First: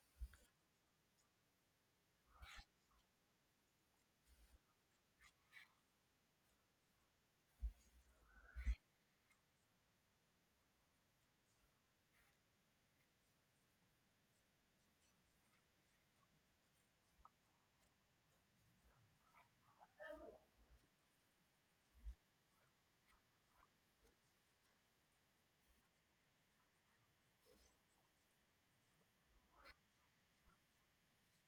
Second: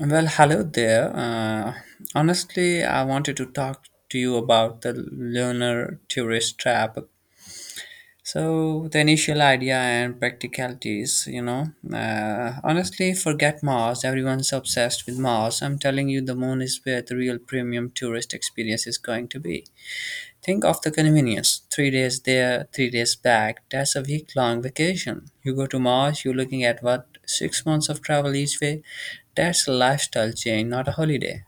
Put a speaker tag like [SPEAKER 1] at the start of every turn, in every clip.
[SPEAKER 1] Well, hello there. Honestly, I wanted to talk to you about the lunar tourist trap. So, the initial idea and practicalities, Honestly, forget Mars. Everyone's obsessed with Mars. I'm telling you, the moon is where the real premium tourist experience is going to be. Think of the convenience. 3 days there, 3 days back. That's a week long vacation. You go to Mars, you're looking at what? 6 months of travel each way? That's a lifestyle change, not a holiday.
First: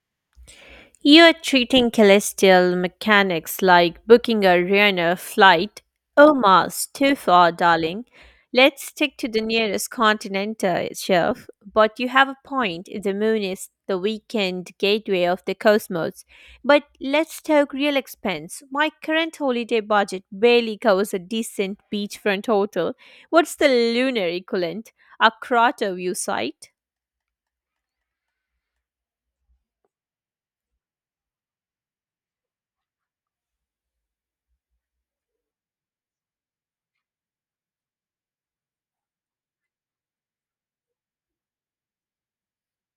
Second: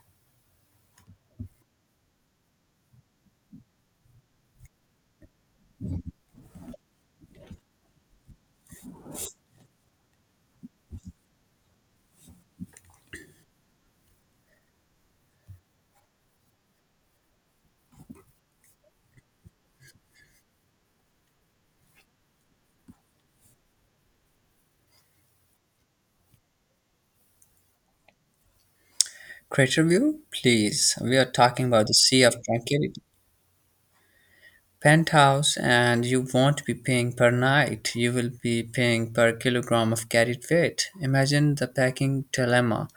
[SPEAKER 2] You are treating celestial mechanics like booking a Ryanair flight. Oh, Mars, too far, darling. Let's stick to the nearest continent, Chef. But you have a point. The moon is the weekend gateway of the cosmos. But let's talk real expense. My current holiday budget barely covers a decent beachfront hotel. What's the lunar equivalent? A crater view site?
[SPEAKER 1] Crater View? Please, we are talking about the Sea of Tranquility penthouse, and you won't be paying per night, you will be paying per kilogram of carried weight. Imagine the packing dilemma.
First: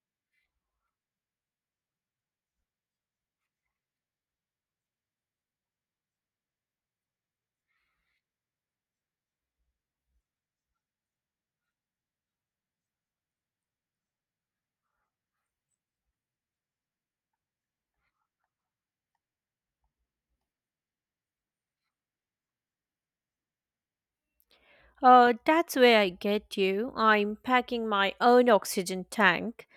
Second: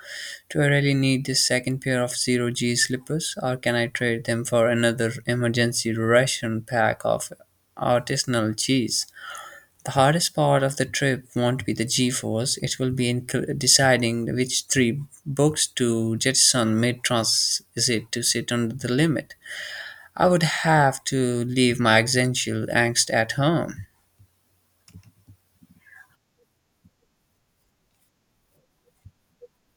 [SPEAKER 1] Do I really need this second pair of zero G slippers, or can I trade them for another emergency ration pack of artisanal cheese? The hardest part of the trip won't be the G force, it will be deciding which three books to jettison mid transit to sit under the limit. I would have to leave my existential angst at home.
[SPEAKER 2] That's where I get you. I'm packing my own oxygen tank.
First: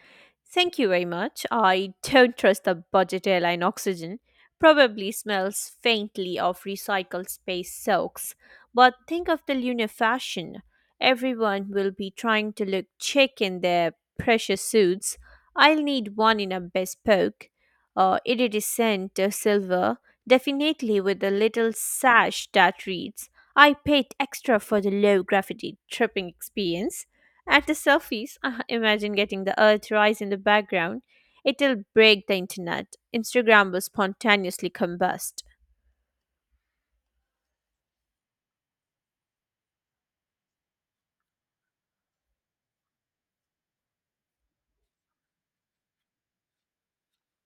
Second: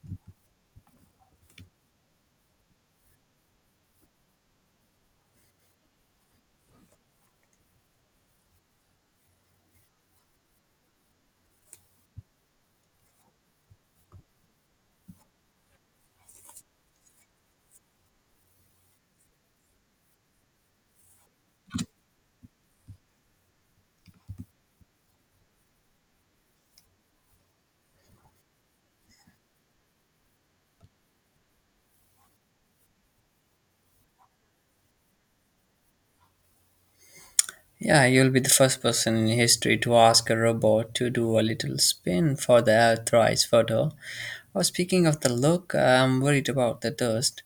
[SPEAKER 2] Thank you very much. I don't trust the budget airline oxygen. Probably smells faintly of recycled space soaks. But think of the lunar fashion. Everyone will be trying to look chic in their precious suits. I'll need one in a bespoke, iridescent silver, definitely with a little sash that reads, I paid extra for the low gravity tripping experience. At the surface, imagine getting the earth rise in the background. It'll break the internet. Instagram will spontaneously combust.
[SPEAKER 1] Yeah, you'll be the first person in history to ask a robot to do a little spin for the Earthrise photo. Or speaking of the look, I'm worried about the dust.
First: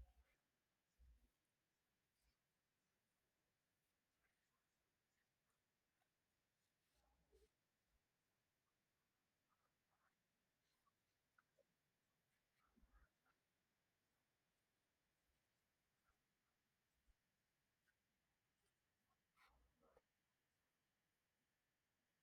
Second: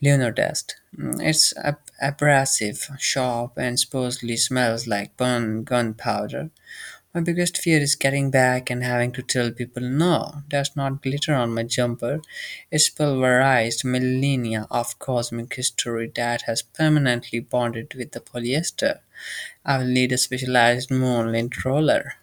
[SPEAKER 1] Lunar dust. It's abrasive, sharp, and supposedly smells like burn gunpowder. My biggest fear is getting back and having to tell people no, that's not glitter on my jumper. It's pulverized millennia of cosmic history that has permanently bonded with the polyester. I will need a specialized moonlit roller.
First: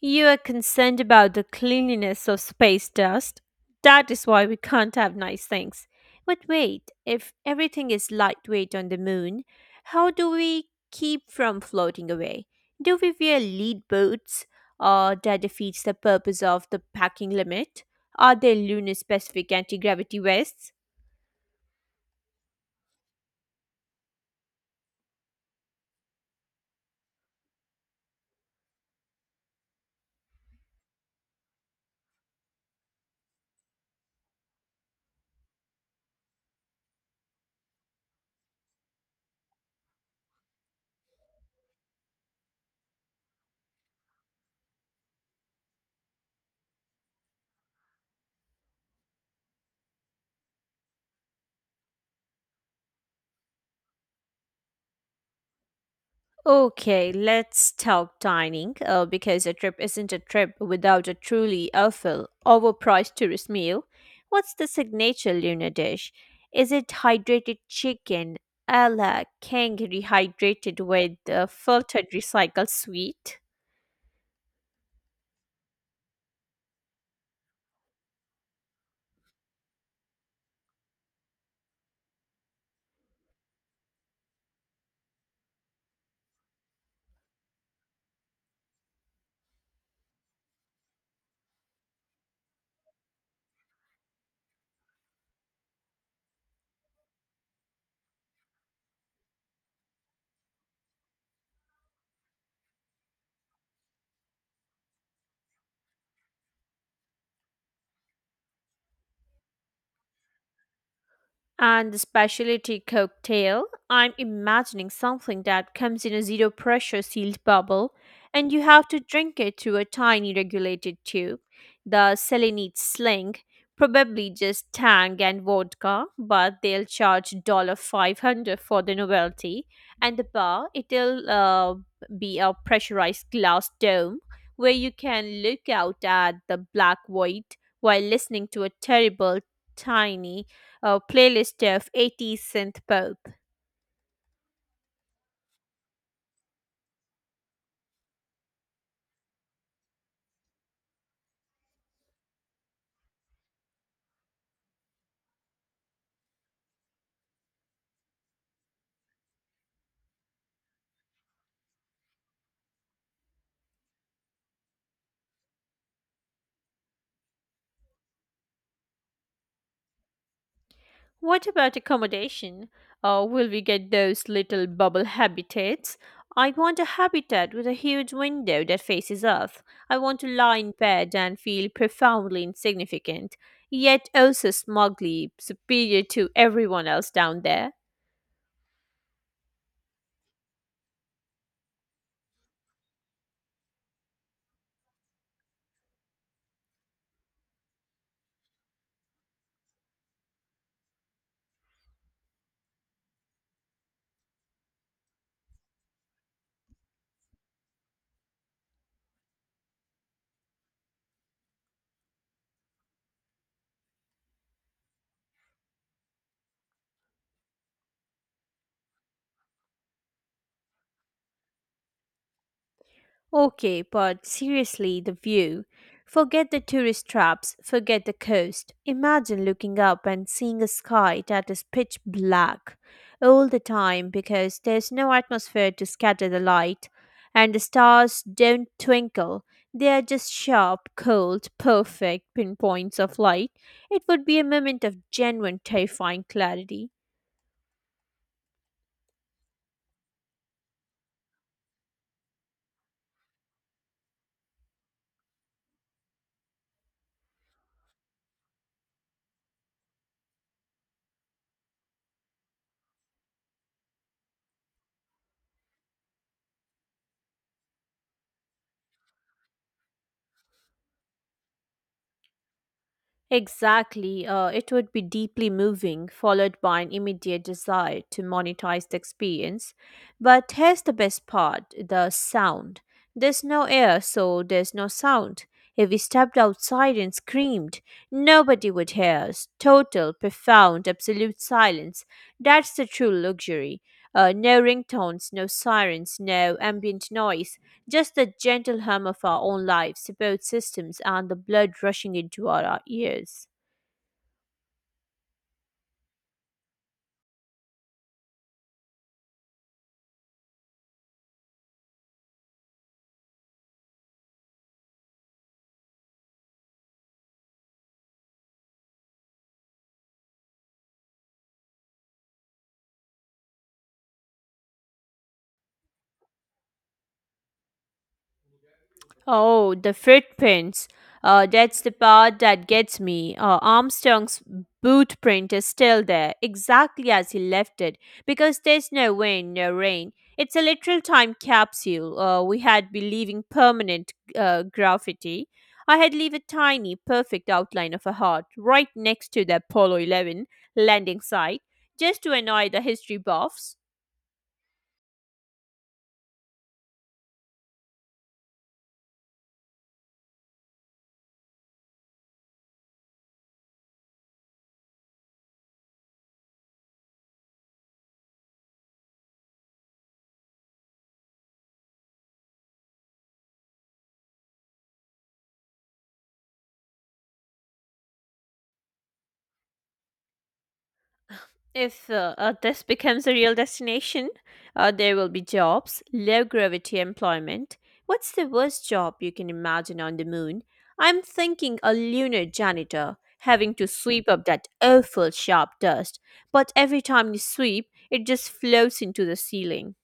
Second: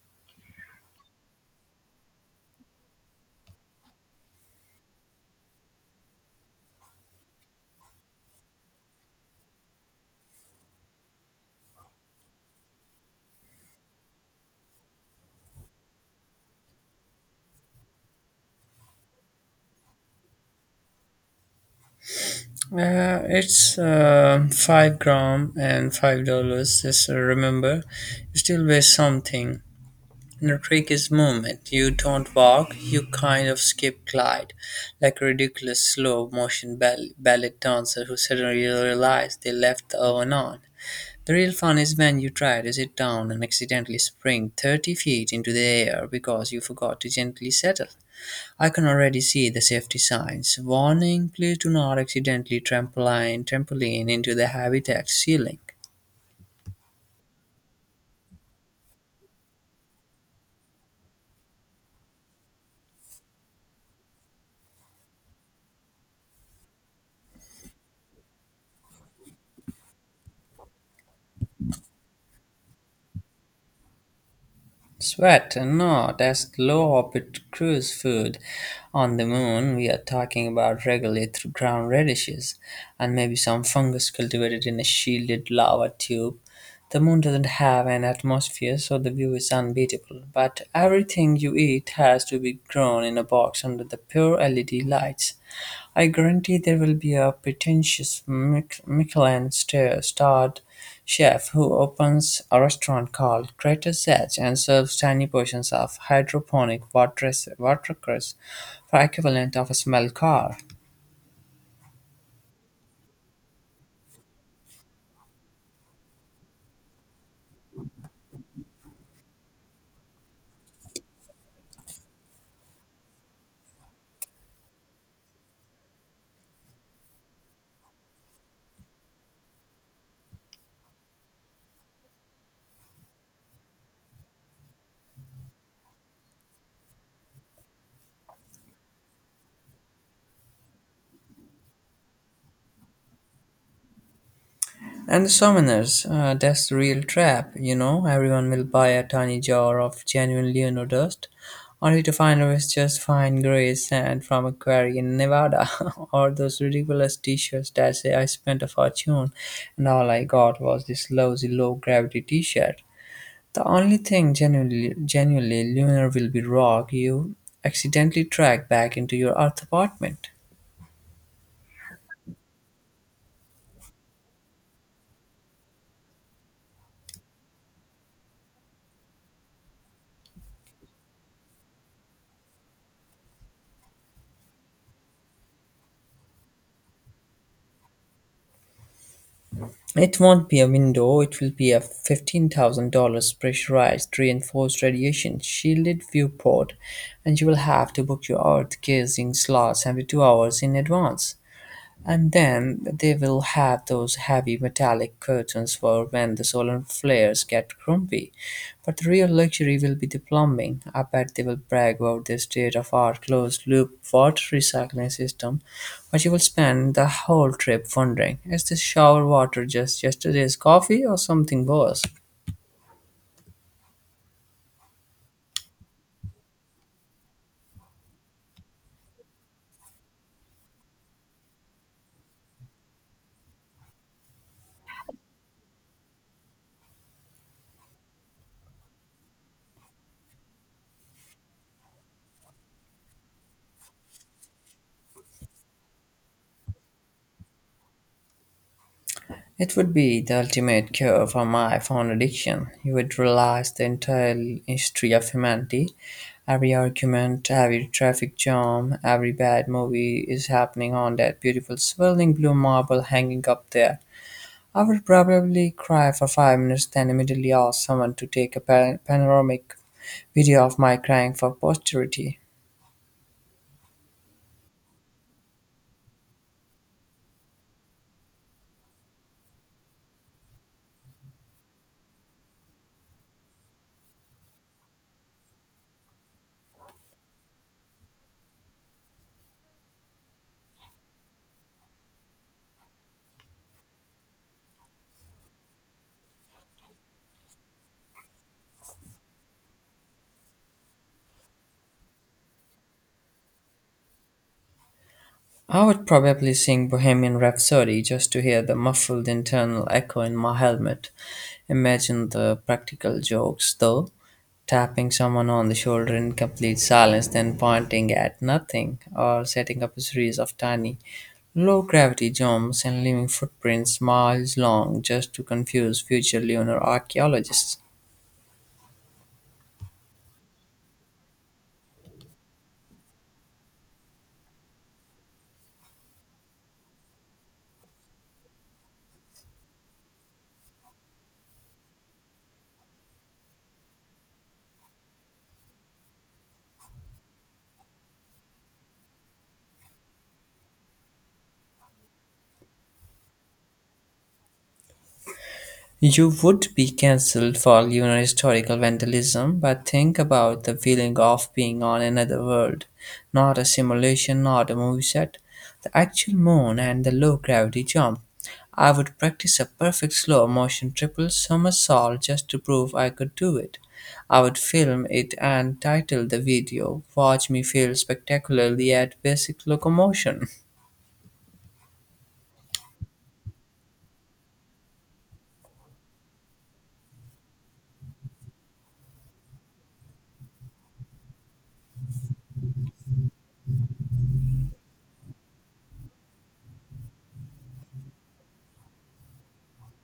[SPEAKER 2] You are concerned about the cleanliness of space dust. That is why we can't have nice things. But wait, if everything is lightweight on the moon, how do we keep from floating away? Do we wear lead boots? Or that defeats the purpose of the packing limit? Are there lunar specific anti gravity vests?
[SPEAKER 1] It's 5 gram and $5. Just remember, you still weigh something. The trick is movement. You don't walk, you kind of skip glide, like a ridiculous slow motion ballet dancer who suddenly realized they left the oven on. The real fun is when you try to sit down and accidentally spring 30 feet into the air because you forgot to gently settle. I can already see the safety signs. Warning, please do not accidentally trampoline into the habitat ceiling.
[SPEAKER 2] Okay, let's talk dining because a trip isn't a trip without a truly awful, overpriced tourist meal. What's the signature Luna dish? Is it hydrated chicken a la kangaroo hydrated with filtered recycled sweet?
[SPEAKER 1] Sweat? No, that's low orbit cruise food. On the moon, we are talking about regularly ground radishes and maybe some fungus cultivated in a shielded lava tube. The moon doesn't have an atmosphere, so the view is unbeatable. But everything you eat has to be grown in a box under the pure LED lights. I guarantee there will be a pretentious Michelin starred chef who opens a restaurant called Crater's Edge and serves tiny portions of hydroponic watercress for equivalent of a small car.
[SPEAKER 2] And the specialty cocktail, I'm imagining something that comes in a zero pressure sealed bubble, and you have to drink it through a tiny regulated tube. The Selenite sling, probably just tang and vodka, but they'll charge dollar 500 for the novelty. And the bar, it'll be a pressurized glass dome where you can look out at the black void while listening to a terrible, tiny a playlist of 80s synth pop.
[SPEAKER 1] And the summoners, that's the real trap, you know. Everyone will buy a tiny jar of genuine Leonor dust, only to find it was just fine gray sand from a quarry in Nevada, or those ridiculous t shirts that say I spent a fortune and all I got was this lousy low gravity t shirt. The only thing genuinely lunar will be rock you accidentally track back into your Earth apartment.
[SPEAKER 2] What about accommodation? Will we get those little bubble habitats? I want a habitat with a huge window that faces Earth. I want to lie in bed and feel profoundly insignificant, yet also smugly superior to everyone else down there.
[SPEAKER 1] It won't be a window, it will be a $15,000 pressurized reinforced radiation shielded viewport, and you will have to book your earth gazing slots every 2 hours in advance. And then they will have those heavy metallic curtains for when the solar flares get grumpy. But the real luxury will be the plumbing. I bet they will brag about their state of art closed loop water recycling system, but you will spend the whole trip wondering, is this shower water just yesterday's coffee or something worse?
[SPEAKER 2] Okay, but seriously, the view. Forget the tourist traps, forget the coast. Imagine looking up and seeing a sky that is pitch black all the time because there's no atmosphere to scatter the light, and the stars don't twinkle. They are just sharp, cold, perfect pinpoints of light. It would be a moment of genuine, terrifying clarity.
[SPEAKER 1] It would be the ultimate cure for my phone addiction. You would realize the entire history of humanity. Every argument, every traffic jam, every bad movie is happening on that beautiful swirling blue marble hanging up there. I would probably cry for 5 minutes, then immediately ask someone to take a panoramic video of my crying for posterity.
[SPEAKER 2] Exactly. It would be deeply moving, followed by an immediate desire to monetize the experience. But here's the best part the sound. There's no air, so there's no sound. If we stepped outside and screamed, nobody would hear us. Total, profound, absolute silence. That's the true luxury. No ringtones, no sirens, no ambient noise. Just the gentle hum of our own lives, support systems, and the blood rushing into our ears.
[SPEAKER 1] I would probably sing Bohemian Rhapsody just to hear the muffled internal echo in my helmet. Imagine the practical jokes, though. Tapping someone on the shoulder in complete silence, then pointing at nothing, or setting up a series of tiny, low gravity jumps and leaving footprints miles long just to confuse future lunar archaeologists.
[SPEAKER 2] Oh, the footprints. That's the part that gets me. Armstrong's boot print is still there, exactly as he left it, because there's no wind, no rain. It's a literal time capsule. We had been leaving permanent graffiti. I had leave a tiny, perfect outline of a heart right next to the Apollo 11 landing site, just to annoy the history buffs.
[SPEAKER 1] You would be cancelled for lunar historical vandalism, but think about the feeling of being on another world. Not a simulation, not a movie set. The actual moon and the low gravity jump. I would practice a perfect slow motion triple somersault just to prove I could do it. I would film it and title the video, Watch Me Fail Spectacularly at Basic Locomotion.
[SPEAKER 2] If this becomes a real destination, there will be jobs, low gravity employment. What's the worst job you can imagine on the moon? I'm thinking a lunar janitor having to sweep up that awful sharp dust, but every time you sweep, it just floats into the ceiling.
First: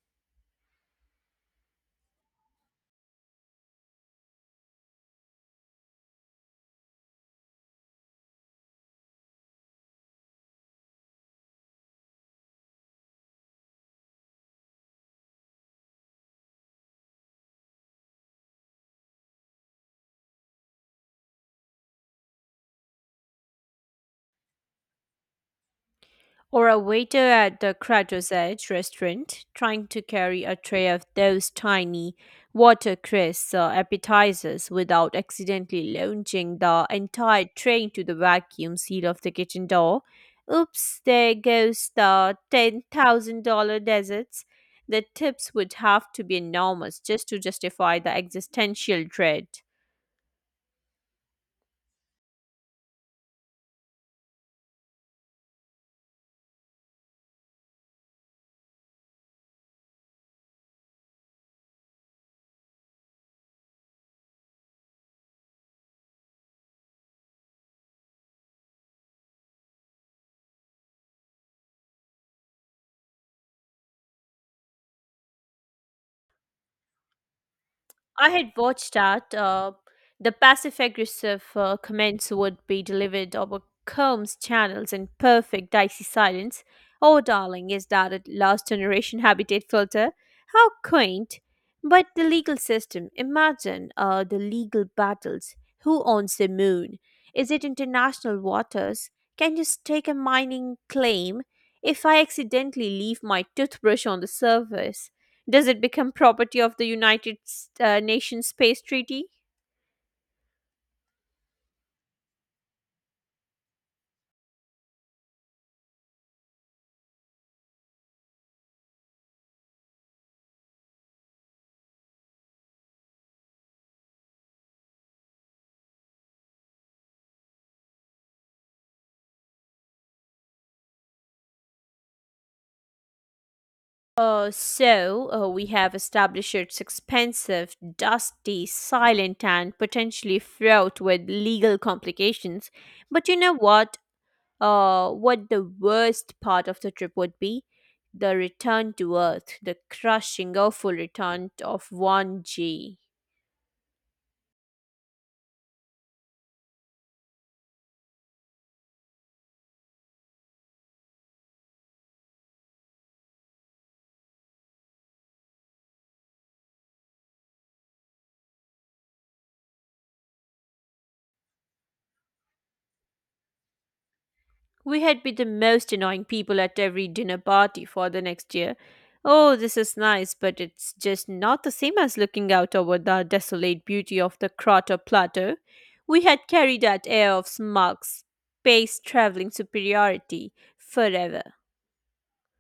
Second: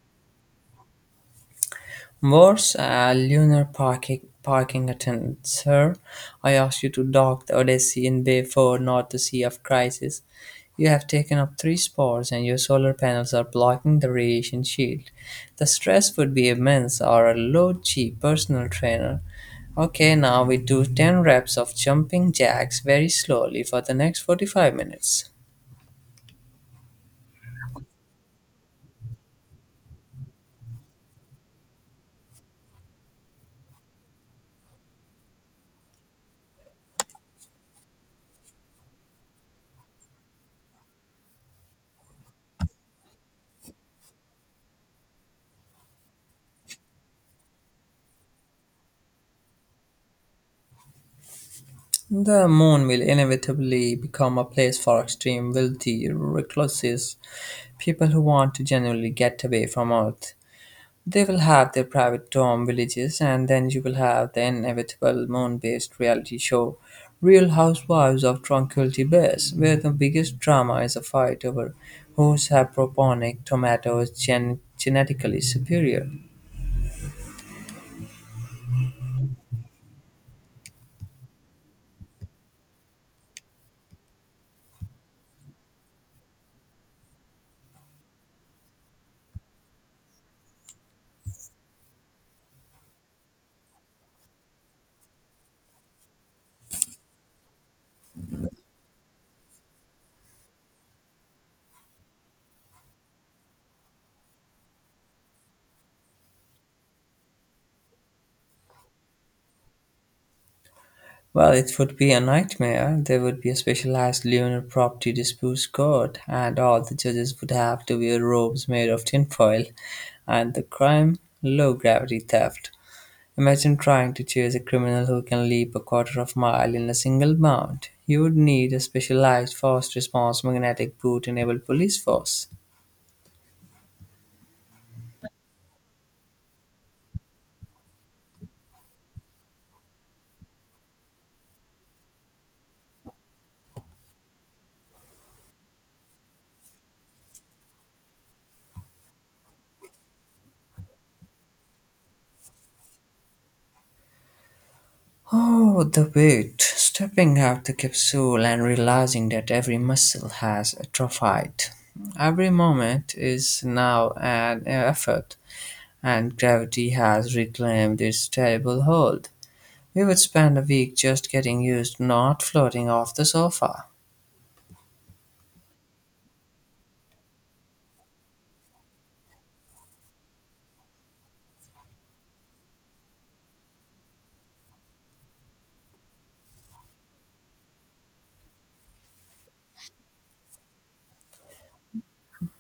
[SPEAKER 1] Worse, a lunar parking attendant. Sir, I asked you to dock the Odyssean Bayford, not the Sea of Crisis. You have taken up three spots, and your solar panels are blocking the radiation shield. The stress would be immense, or a low G personal trainer. Okay, now we do 10 reps of jumping jacks very slowly for the next 45 minutes.
[SPEAKER 2] Or a waiter at the Crater's Edge restaurant trying to carry a tray of those tiny watercress appetizers without accidentally launching the entire tray into the vacuum seal of the kitchen door. Oops, there goes the $10,000 deserts. The tips would have to be enormous just to justify the existential dread.
[SPEAKER 1] The moon will inevitably become a place for extreme wealthy recluses, people who want to genuinely get away from Earth. They will have their private dorm villages, and then you will have the inevitable moon based reality show, Real Housewives of Tranquility Base, where the biggest drama is a fight over whose hydroponic tomato is genetically superior.
[SPEAKER 2] I had watched that. The passive aggressive comments would be delivered over Combs channels in perfect dicey silence. Oh, darling, is that a last generation habitat filter? How quaint. But the legal system, imagine the legal battles. Who owns the moon? Is it international waters? Take a mining claim if I accidentally leave my toothbrush on the surface? Does it become property of the United Nations Space Treaty?
[SPEAKER 1] Well, it would be a nightmare. There would be a specialized lunar property disputes court, and all the judges would have to wear robes made of tinfoil. And the crime? Low gravity theft. Imagine trying to chase a criminal who can leap a quarter of mile in a single bound. You would need a specialized fast response magnetic boot enabled police force.
[SPEAKER 2] So, we have established it's expensive, dusty, silent, and potentially fraught with legal complications. But you know what? What the worst part of the trip would be? The return to Earth, the crushing, awful return of 1G.
[SPEAKER 1] Oh, the weight. Stepping out the capsule and realizing that every muscle has atrophied. Every moment is now an effort, and gravity has reclaimed its terrible hold. We would spend a week just getting used to not floating off the sofa.
[SPEAKER 2] We had been the most annoying people at every dinner party for the next year. Oh, this is nice, but it's just not the same as looking out over the desolate beauty of the Crater Plateau. We had carried that air of smug, space traveling superiority forever.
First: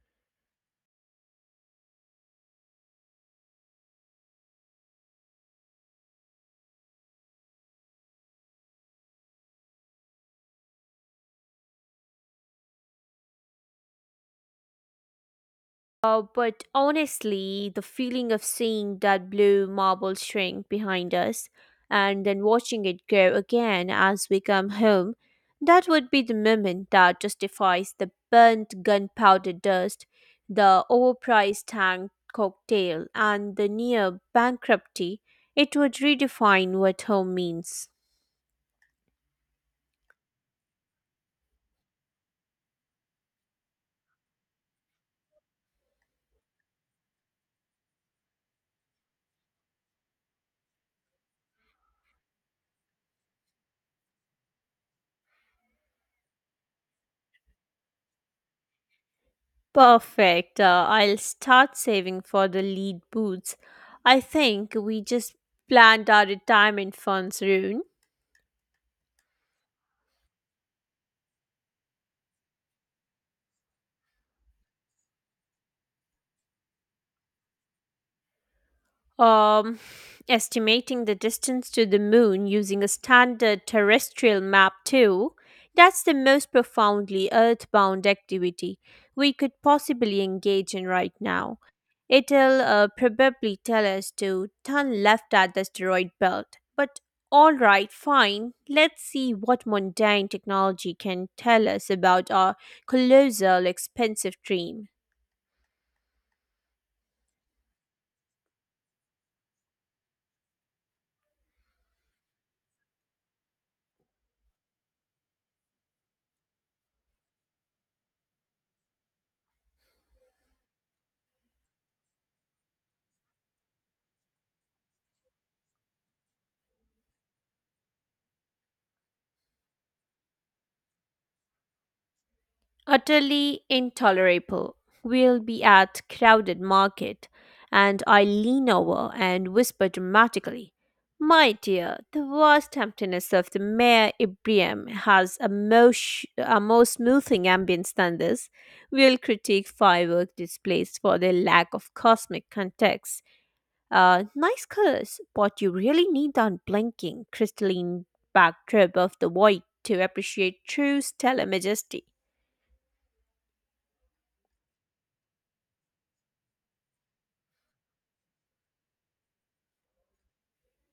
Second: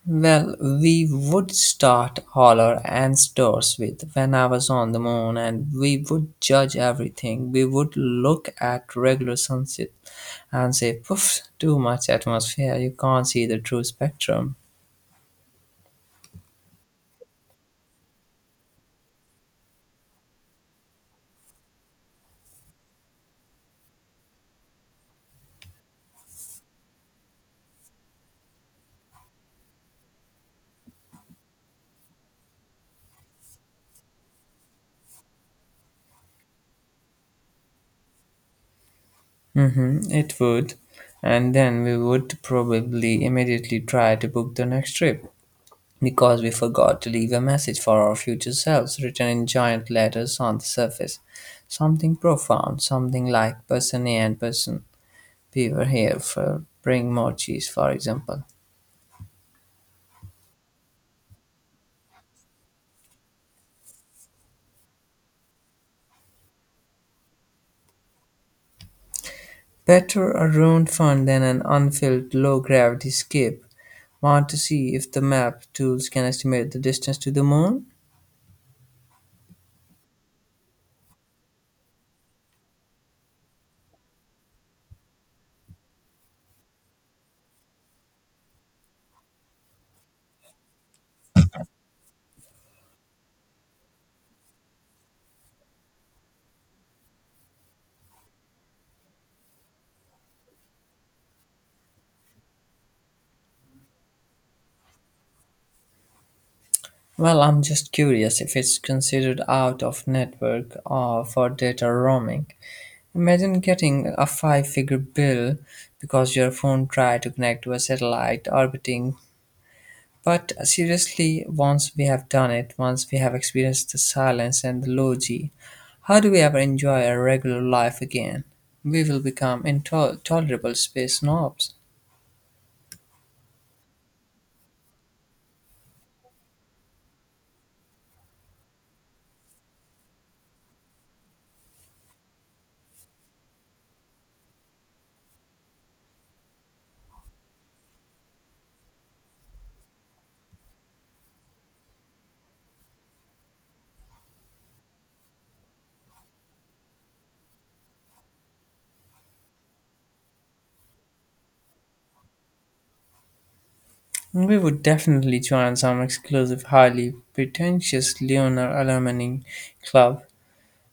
[SPEAKER 1] Well, we would start holler and stores with, when I was on the moon, and we would judge everything. We would look at regular sunset and say, poof, too much atmosphere, you can't see the true spectrum.
[SPEAKER 2] But honestly, the feeling of seeing that blue marble shrink behind us and then watching it grow again as we come home, that would be the moment that justifies the burnt gunpowder dust, the overpriced tank cocktail, and the near bankruptcy. It would redefine what home means.
[SPEAKER 1] Mm-hmm, it would. And then we would probably immediately try to book the next trip because we forgot to leave a message for our future selves written in giant letters on the surface. Something profound, something like person A and person, We were here for bring more cheese, for example.
[SPEAKER 2] Perfect. I'll start saving for the lead boots. I think we just planned our retirement funds, Rune.
[SPEAKER 1] Better a ruined fund than an unfilled low-gravity skip. Want to see if the map tools can estimate the distance to the moon?
[SPEAKER 2] um, Estimating the distance to the moon using a standard terrestrial map, too. That's the most profoundly earthbound activity we could possibly engage in right now. It'll probably tell us to turn left at the asteroid belt. But alright, fine, let's see what mundane technology can tell us about our colossal, expensive dream.
[SPEAKER 1] Well, I'm just curious if it's considered out of network or for data roaming. Imagine getting a five figure bill because your phone tried to connect to a satellite orbiting. But seriously, once we have done it, once we have experienced the silence and the low G, how do we ever enjoy our regular life again? We will become intolerable space snobs.
[SPEAKER 2] Utterly intolerable. We'll be at crowded market, and I lean over and whisper dramatically, "My dear, the vast emptiness of the Mare Ibrium has a more, smoothing ambience than this. We'll critique firework displays for their lack of cosmic context. Nice colors, but you really need the unblinking crystalline backdrop of the void to appreciate true stellar majesty."
[SPEAKER 1] We would definitely join some exclusive, highly pretentious lunar alumni club.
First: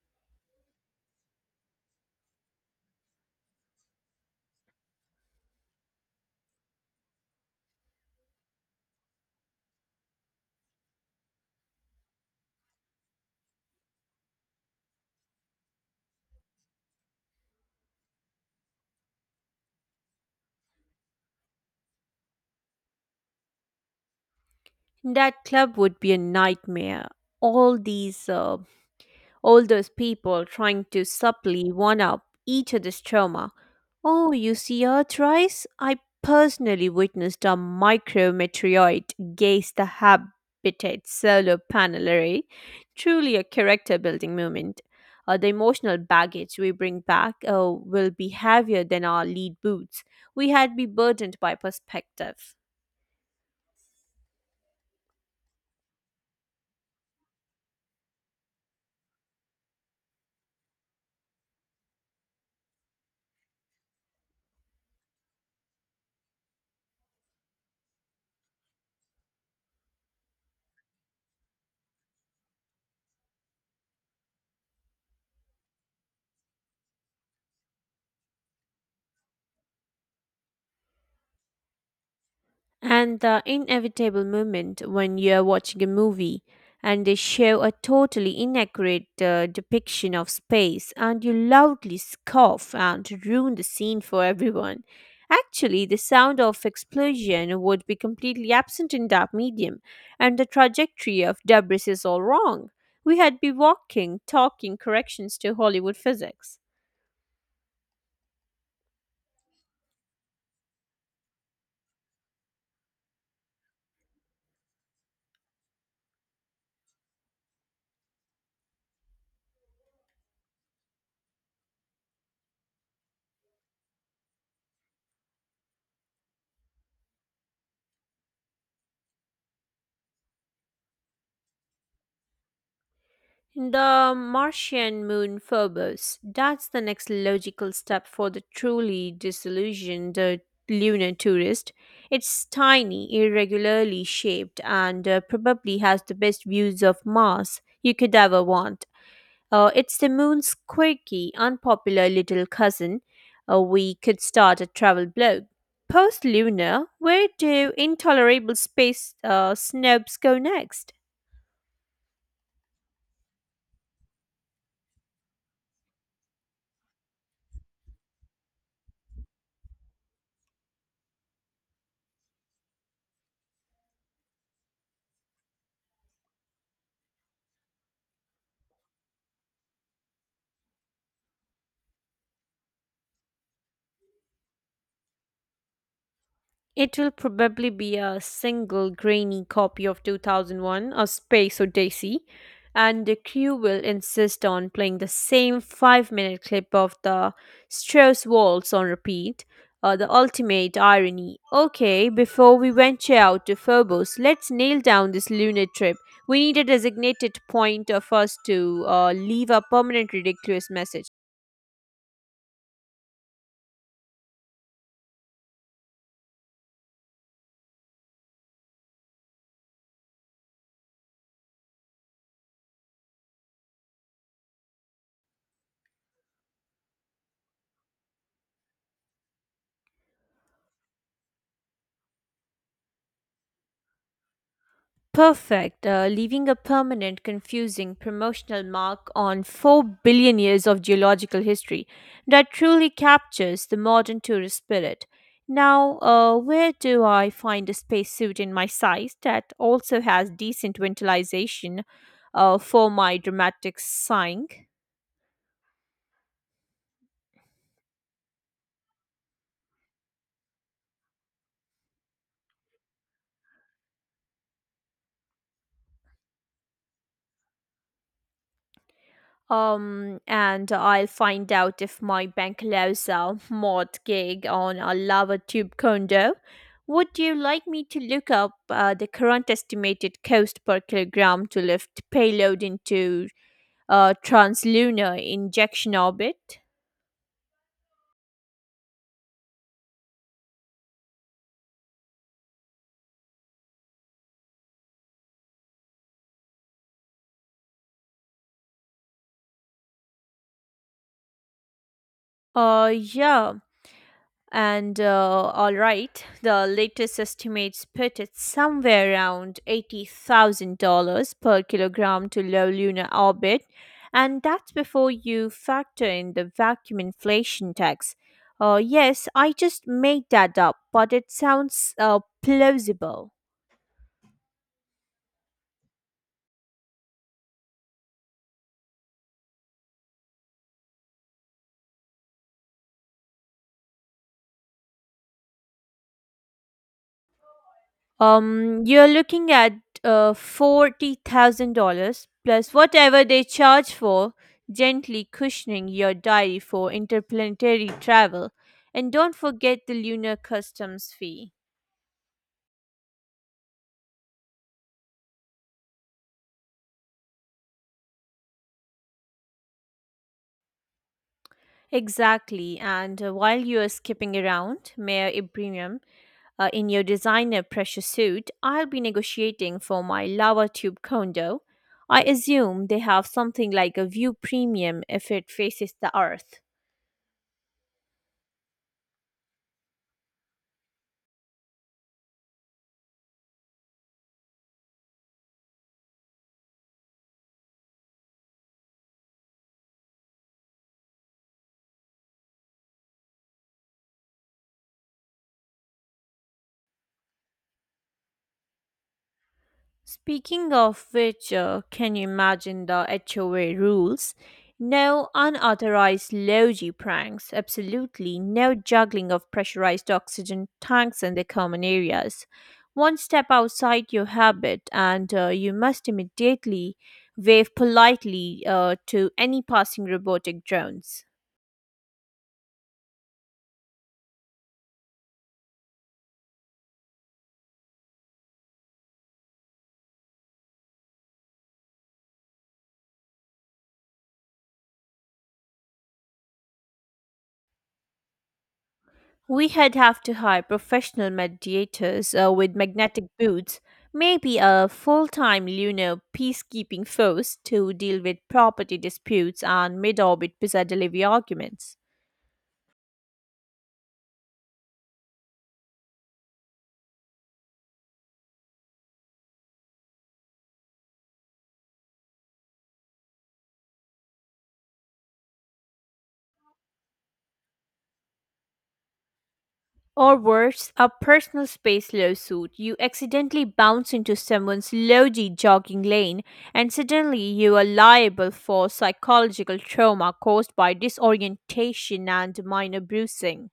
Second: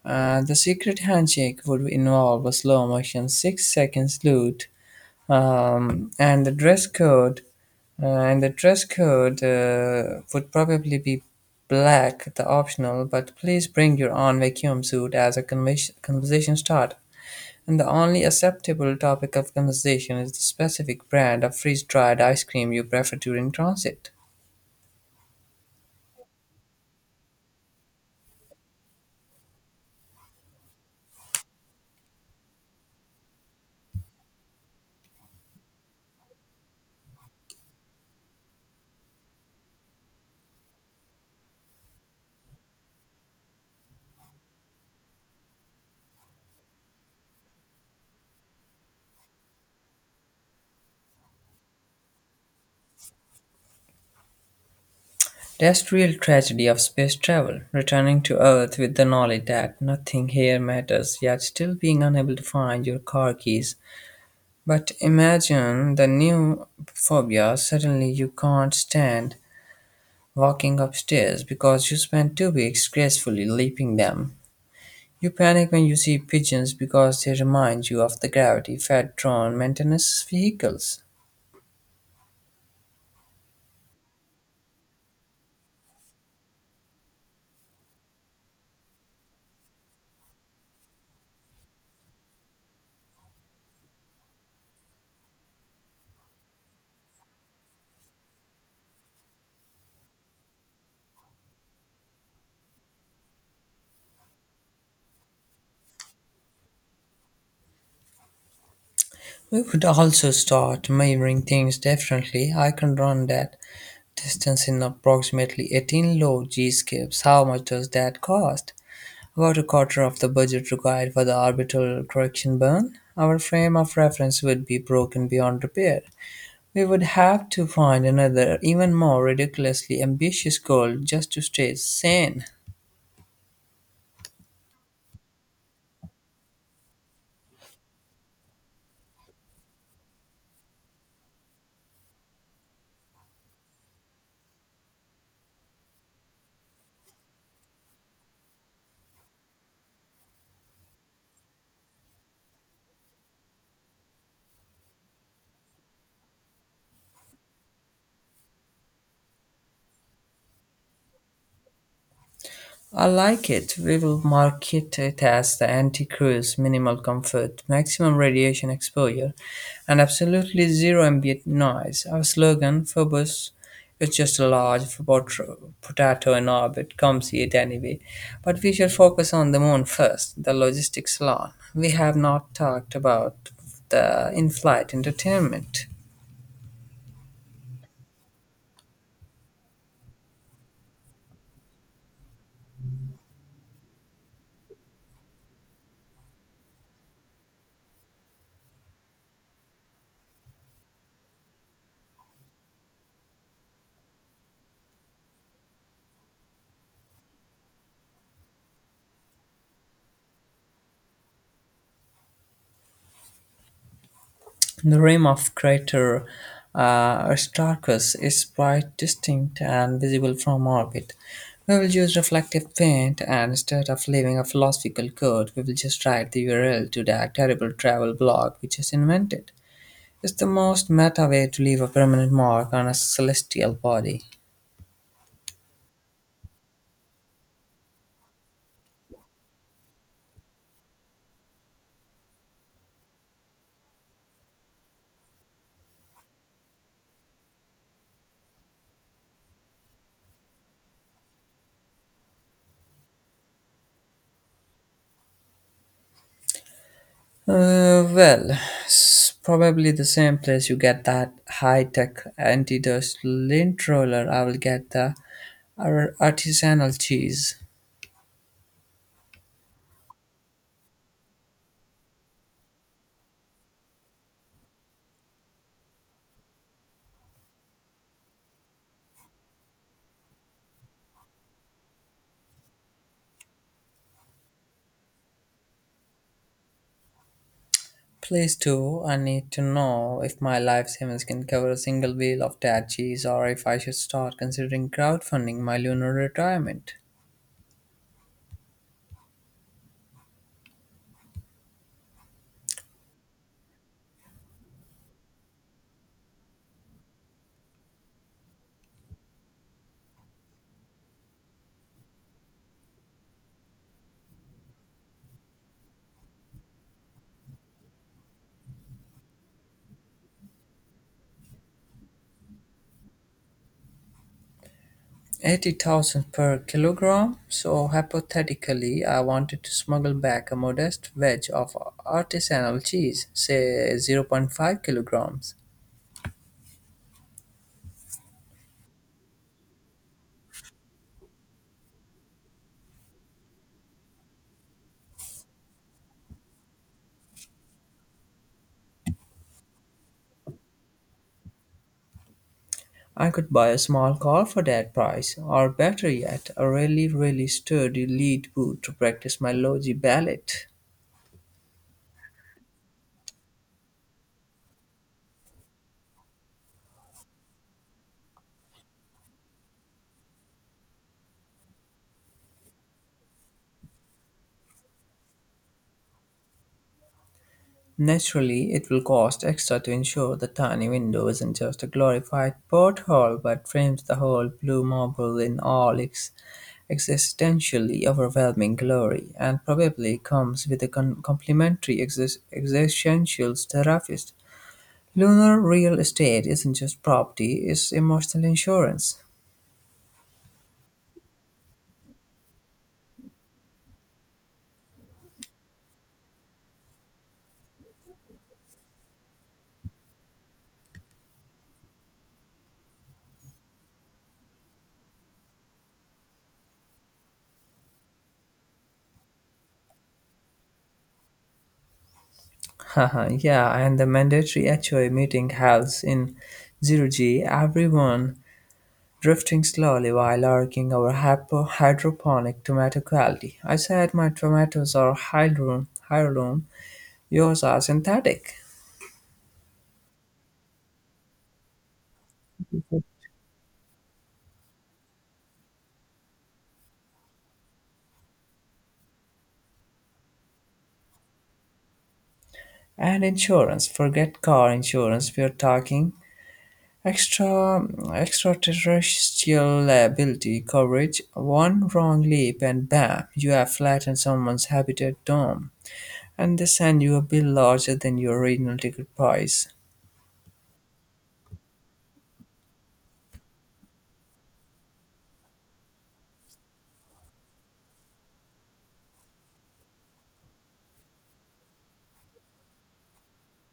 [SPEAKER 1] The secret handshake would involve a slow motion six-second salute um, and the dress code and the dress code would probably be black the optional, but please bring your own vacuum suit as a conversation start, and the only acceptable topic of conversation is the specific brand of freeze-dried ice cream you prefer during transit.
[SPEAKER 2] That club would be a nightmare. All these uh, all those people trying to subtly one up each other's trauma. Oh, you see Earth rise? I personally witnessed a micrometeorite gaze the habitat solar panel array. Truly a character building moment. The emotional baggage we bring back will be heavier than our lead boots. We had be burdened by perspective.
[SPEAKER 1] Terrestrial tragedy of space travel, returning to earth with the knowledge that nothing here matters, yet still being unable to find your car keys. But imagine the new phobia, suddenly you can't stand walking upstairs because you spent 2 weeks gracefully leaping them. You panic when you see pigeons because they remind you of the gravity fed drone maintenance vehicles.
[SPEAKER 2] And the inevitable moment when you're watching a movie and they show a totally inaccurate depiction of space and you loudly scoff and ruin the scene for everyone. Actually, the sound of explosion would be completely absent in that medium, and the trajectory of debris is all wrong. We had be walking, talking corrections to Hollywood physics.
[SPEAKER 1] We would also start measuring things differently. I can run that distance in approximately 18 low G skips. How much does that cost? About a quarter of the budget required for the orbital correction burn, our frame of reference would be broken beyond repair. We would have to find another, even more ridiculously ambitious goal just to stay sane.
[SPEAKER 2] The Martian moon Phobos. That's the next logical step for the truly disillusioned lunar tourist. It's tiny, irregularly shaped, and probably has the best views of Mars you could ever want. It's the moon's quirky, unpopular little cousin. We could start a travel blog. Post lunar, where do intolerable space snobs go next?
[SPEAKER 1] I like it. We will market it as the anti cruise, minimal comfort, maximum radiation exposure, and absolutely zero ambient noise. Our slogan, Phobos, is just a large potato in orbit. Come see it anyway. But we should focus on the moon first, the logistics alone. We have not talked about the in flight entertainment.
[SPEAKER 2] It will probably be a single grainy copy of 2001, A Space Odyssey, and the crew will insist on playing the same 5 minute clip of the Strauss waltz on repeat. The ultimate irony. Okay, before we venture out to Phobos, let's nail down this lunar trip. We need a designated point of us to leave a permanent ridiculous message.
[SPEAKER 1] The rim of crater Aristarchus is quite distinct and visible from orbit. We will use reflective paint and instead of leaving a philosophical code, we will just write the URL to that terrible travel blog we just invented. It's the most meta way to leave a permanent mark on a celestial body.
[SPEAKER 2] Perfect, leaving a permanent, confusing promotional mark on 4 billion years of geological history that truly captures the modern tourist spirit. Now, where do I find a spacesuit in my size that also has decent ventilation for my dramatic sighing?
[SPEAKER 1] Uh, well, Probably the same place you get that high-tech anti-dust lint roller. I will get the artisanal cheese.
[SPEAKER 2] And I'll find out if my bank allows a mod gig on a lava tube condo. Would you like me to look up the current estimated cost per kilogram to lift payload into translunar injection orbit?
[SPEAKER 1] Please do. I need to know if my life savings can cover a single wheel of that cheese or if I should start considering crowdfunding my lunar retirement.
[SPEAKER 2] Yeah. And all right, the latest estimates put it somewhere around $80,000 per kilogram to low lunar orbit, and that's before you factor in the vacuum inflation tax. Yes, I just made that up, but it sounds plausible.
[SPEAKER 1] 80,000 per kilogram. So hypothetically, I wanted to smuggle back a modest wedge of artisanal cheese, say zero point 0.5 kilograms.
[SPEAKER 2] You're looking at $40,000 plus whatever they charge for gently cushioning your diary for interplanetary travel, and don't forget the lunar customs fee.
[SPEAKER 1] I could buy a small car for that price, or better yet, a really, really sturdy lead boot to practice my logi ballet.
[SPEAKER 2] Exactly. And while you are skipping around mayor ibrahim in your designer pressure suit, I'll be negotiating for my lava tube condo. I assume they have something like a view premium if it faces the earth.
[SPEAKER 1] Naturally, it will cost extra to ensure the tiny window isn't just a glorified porthole but frames the whole blue marble in all its existentially overwhelming glory, and probably comes with a complimentary existential therapist. Lunar real estate isn't just property, it's emotional insurance.
[SPEAKER 2] Speaking of which, can you imagine the HOA rules? No unauthorized logy pranks, absolutely no juggling of pressurized oxygen tanks in the common areas. One step outside your habit, and you must immediately wave politely to any passing robotic drones.
[SPEAKER 1] Haha, yeah, and the mandatory HOA meeting house in zero G, everyone drifting slowly while arguing over hydroponic tomato quality. I said my tomatoes are heirloom, heirloom, yours are synthetic.
[SPEAKER 2] We had have to hire professional mediators with magnetic boots, maybe a full time lunar peacekeeping force to deal with property disputes and mid orbit pizza delivery arguments.
[SPEAKER 1] And insurance, forget car insurance, we're talking extra extraterrestrial liability coverage. One wrong leap and bam, you have flattened someone's habitat dome. And they send you a bill larger than your original ticket price.
[SPEAKER 2] Or worse, a personal space lawsuit. You accidentally bounce into someone's logy jogging lane, and suddenly you are liable for psychological trauma caused by disorientation and minor bruising.